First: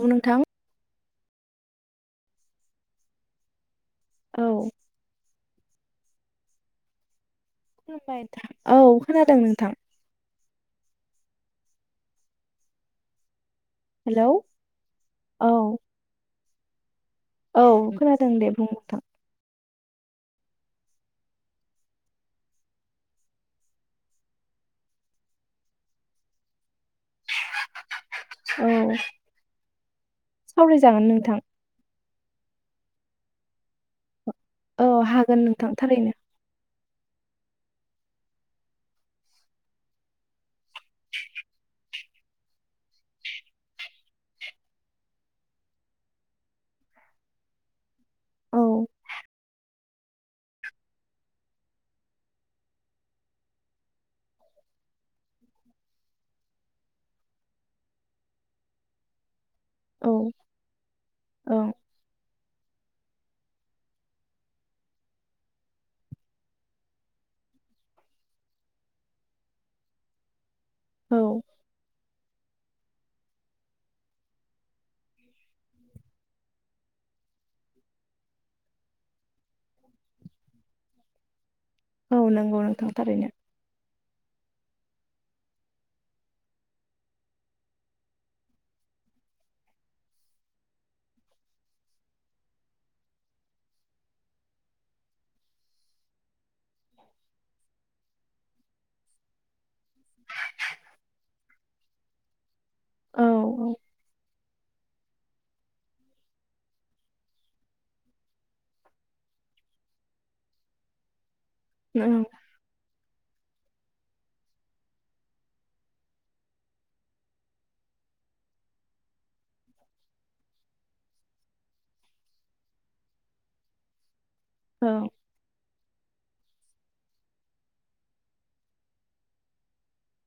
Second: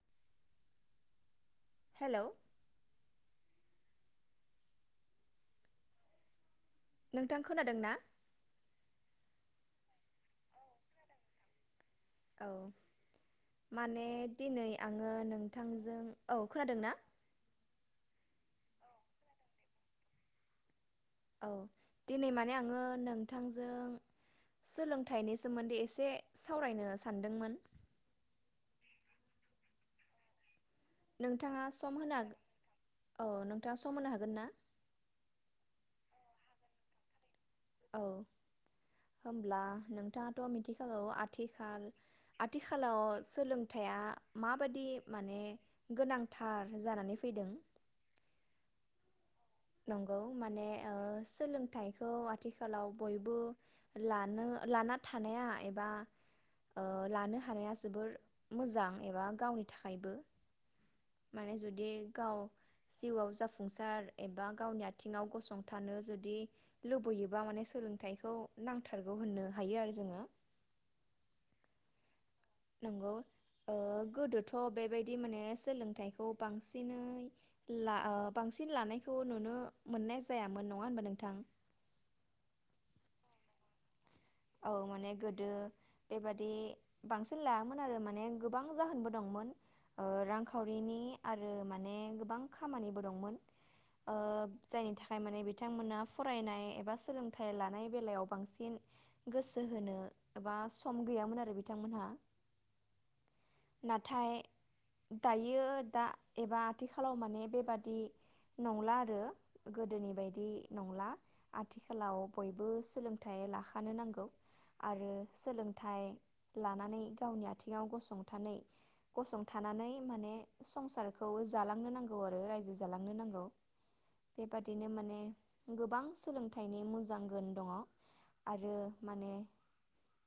औ नोंथां हेल' [inaudible] औ नों खुलुमबाय औ खोनादों नों थां औ माने हेलौ दिनै आङो औ नोंथांजों औ खोनादों ना औ खोनादों दे बुं नोथां औ दिनै माने आङो नोंथांजों सोलोंथाइनि सोमोन्दै एसे सावरायनो सान औ सावरायजागोन नोंथां नोंथाङा सम होनो हाग औ नोंथाङा सम हानो हागोनना औ हागोन नोंथां थारैनो। औ होमब्ला नोंथाङाथ' मिथिखागौ आथिखाल आथिखालाव सोलोंथाइया माबादि माने गोनांथार जानानै फैदों। औ नंगौ माने ओ सोलोंथाइखौ आथिखालाव बयबो लानो लाना थानाया एबा ओ लानो हानाया जोबोर मोजां एबा गावनि औ थाखायबो माने औ जुदि गाव जिउआव जाफुंसार एबा गावनि आथिङाव गसंथानो जुदि लुबैयोबा माने सोलोंथाइखौ नांथारगौ होननो हायो आरो जोङो। औ नंगौ ओ गोदोथ' बेबायदि माने सोलोंथाइखौ बांसिनै ला ओ बांसिन लानायखौ नुनो मोननाय जायामोन नङा होनबा नोंथां औ नंगौ नोंथां थारैनो औ माने गोदो बेबादि बांसिन लायामोन आरो माने गोबां जाहोनबो दंमोन ओ रांखावरिनि आरो माने गोबां खामानिबो दंमोन ओ जायनि थाखाय माने बिथांमोना फरायनाय एबा सोलोंथाइ लानाय बेलायाव बांसिन गोसो होनो एबा सम गैयामोन आरो बिथांमोनहा औ नाथाय दायो दा एबा आथिखालाव माने बेबादि नंला आरो गोदोनि बायदि नंला आथिखालाव बयबो सोलों फिथाइ लाखानो नांगो गौ आरो सोलोंथाइ लानानै गावनि आथिङाव गसंथानै गसंथानानै माने संसारखौ जालांनो नांगौ आरो रायजो जालांनो नांगौ बेबादिनो औ माने गोबां सोलों थाइनि मोजां गोन दङ आरो माने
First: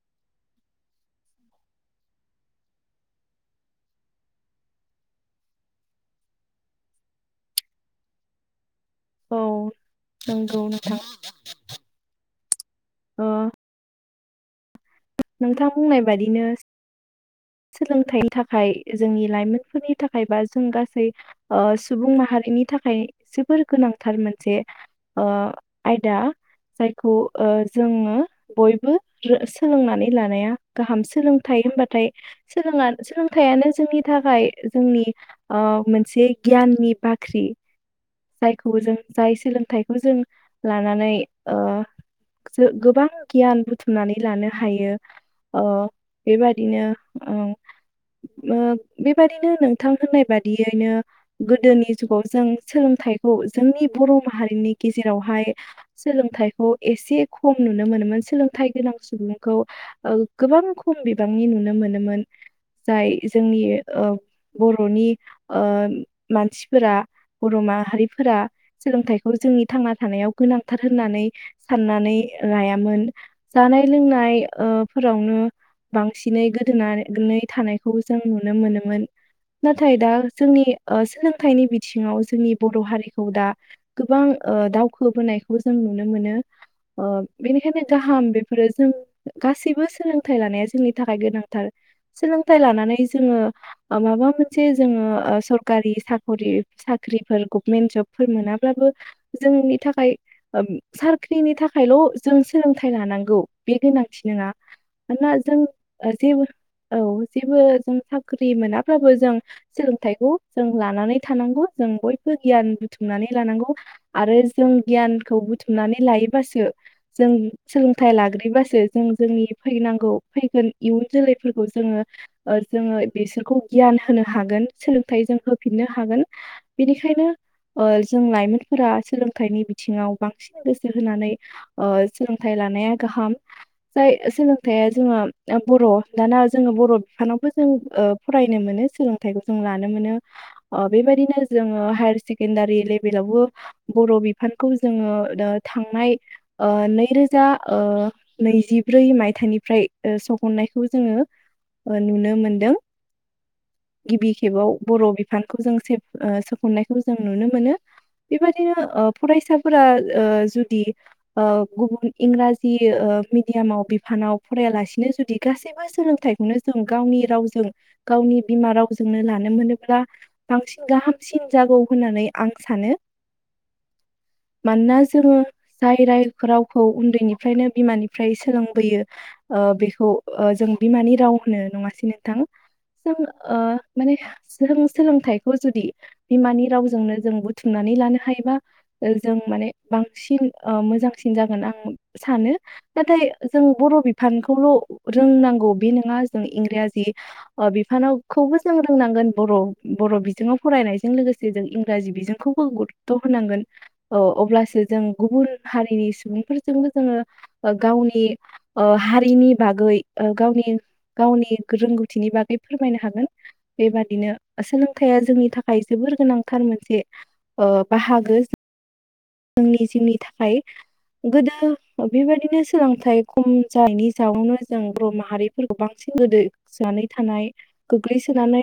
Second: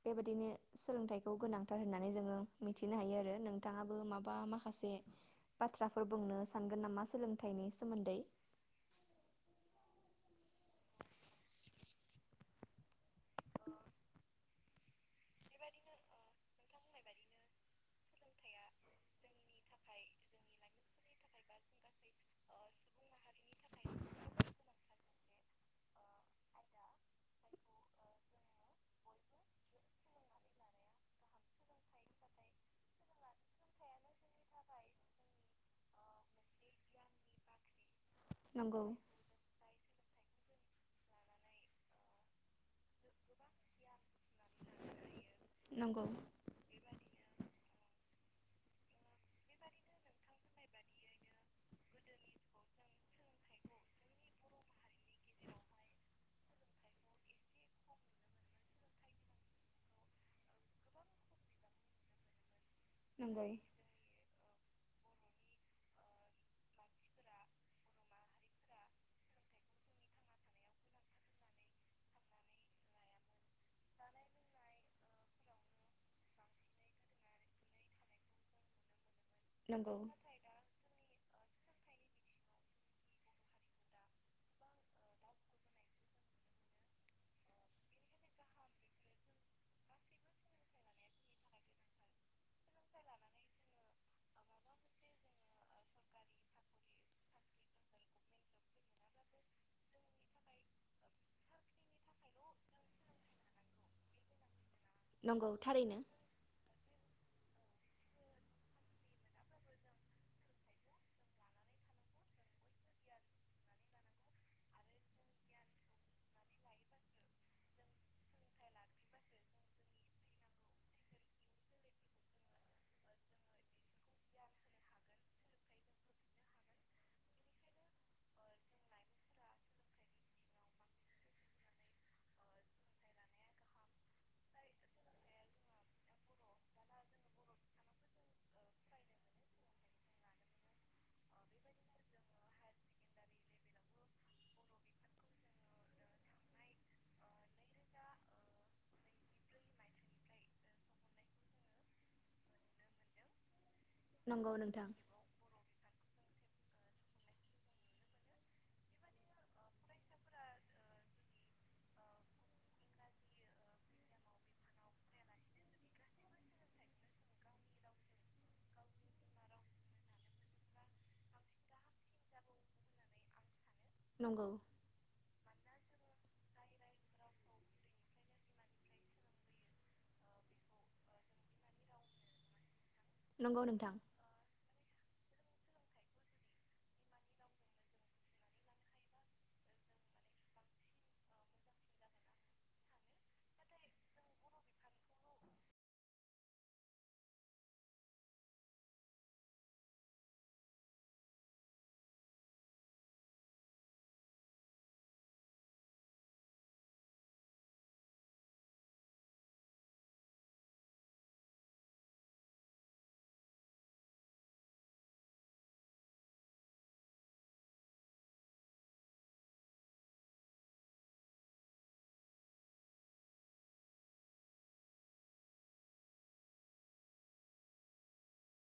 बेबायदिनो सोलोंथाइखौ गोनांथार होननानै जोङो मिथिनो हायो आरो नोंथाङाबो माबा माखासे बाथ्राफोर बुंनो सानगोन नामा सोलोंथाइनि सोमोन्दै औ नंगौ नोंथां नोंथां बुंनाय बादिनो सोलोंथाइनि थाखाय जोंनि लाइमोनफोरनि थाखाय बा जों गासै ओ सुबुं माहारिनि थाखाय जोबोर गोनांथार मोनसे ओ आयदा जायखौ ओ जोङो बयबो ओ सोलोंनानै लानाया गाहाम सोलोंथाय होनबाथाय सोलोंना सोलों थायानो जोंनि थाखाय जोंनि ओ मोन से गियाननि बाख्रि जायखौ नंगौ जों जाय सोलोंथाइखौ जों लानानै ओ जो गोबां गियान बुथुमनानै लानो हायो ओ नंगौ बेबादिनो ओम ओ बेबादिनो नोंथां होननाय बादियैनो गोदोनि जुगाव जों सोलोंथाइखौ जोंनि बर' माहारिनि गेजेरावहाय सोलोंथाइखौ एसे खम नुनो मोनोमोन सोलोंथाइ गोनां सुबुंखौ ओ गोबां खम बिबांनि नुनो मोनोमोन जाय नंगौ जोंनि ओ बर'नि ओ मानसिफोरा बर' माहारिफोरा सोलोंथाइखौ जोंनि थांना थानायाव गोनांथार होननानै साननानै लायामोन जानाय लोंनाय ओ [unintelligible] बांसिनै गोदोनानै थानायखौ जों नुनो मोनोमोन। नाथाय नंगौ दा जोंनि ओ सोलों बिथिङाव जोंनि बर' हारिखौ दा गोबां ओ दावखोबोनायखौ जों नुनो मोनो ओ बेनिखायनो गाहाम बेफोरो जों गासै [unintelligible] सोलोंथाइ लानाया जोंनि थाखाय गोनांथार सोलोंथाइ लानानै जोङो माबा मोनसे जोङो सरकारि साकरि साख्रिफोर गभमेन्ट जबफोर मोनाब्लाबो जोंनि थाखाय साख्रिनि थाखायल' जों सोलोंथाइ लानांगौ बे गोनांथि नोङा। ना नंगौ जों थारैनो जिउ औ जेबो जों साख्रि मोनाबाबबो जों सोलोंथाइखौ जों लानानै थानांगौ जों बयबो गियान बुथुमनानै लानांगौ आरो जों गियानखौ बुथुमनानै लायोबासो जों सोलोंथाइ लाग्रोयोबासो जों जोंनि फैनांगौ फैगोन इयुन जोलैफोरखौ जोङो ओ जोङो बिसोरखौ गियान होनो हागोन सोलोंथाइ जों होफिननो हागोन बेनिखायनो ओ जों लाइमोनफोरा सोलोंथाइनि बिथिङाव बांसिन गोसो होनानै ओ सोलोंथाइ लानाया गाहाम जाय सोलोंथाइया जोङो बर' दाना जोङो बर' बिफानावबो जों ओ फरायनो मोनो सोलोंथाइखौ जों लानो मोनो ओ बेबायदिनो जोङो हायार सेकेणडारि लेभेलावबो बर' बिफानखौ जोङो ओ थांनाय ओ नैरोजा ओ नैजि ब्रै मायथाइनिफ्राय ओ सहननायखौ जोङो नुनो मोनदों। गिबि नंगौ खेबाव नोंथां बर' बिफानखौ जों [unintelligible] ओ सोखननायखौ जों नुनो मोनो बेबादिनो ओ फरायसाफोरा ओ जुदि ओ गुबुन इंराजि ओ [unintelligible] मिडियामाव बिफानाव फरायालासिनो जुदि गासैबो सोलोंथाइखौनो जों गावनि रावजों गावनि बिमा रावजोंनो लानो मोनोब्ला बांसिन गाहामसिन जागौ होननानै आं सानो। नंगौ मोनोना जोङो जाय रायफोरावखौ उन्दैनिफ्रायनो बिमानि [unintelligible] सोलोंबोयो बेखौ जों बिमानि राव होनो नङासै नोंथां? जों ओ नंगौ नोंथां माने [unintelligible] सोलोंथाइखौ जुदि बिमानि रावजोंनो जों बुथुमनानै लानो हायोबा जों माने बांसिन मोजांसिन जागोन आं सानो। नाथाय जों बर' बिफानखौल' रोंनांगौ बे नङा जों इंराजि बिफानावखौबो जों रोंनांगोन बर' बर' बिजोङाव फरायनायजों लोगोसे जों इंराजि बिजोंखौबो गुरुत्त' होनांगोन अब्लासो जों गुबुन हारिनि सुबुंफोरजोंबो जोङो गावनि हारिनि बागै गावनि गावनि रोंगौथिनि बागै फोरमायनो हागोन बेबादिनो सोलोंथाइया जोंनि थाखाय जोबोर गोनांथार मोनसे बाहागो। बिनो सोलोंथाइ खम जानायनि जाउनावनो जों बर' माहारिफोरखौ बांसिन गोदोसोनानै थानाय गोग्लैसोनानै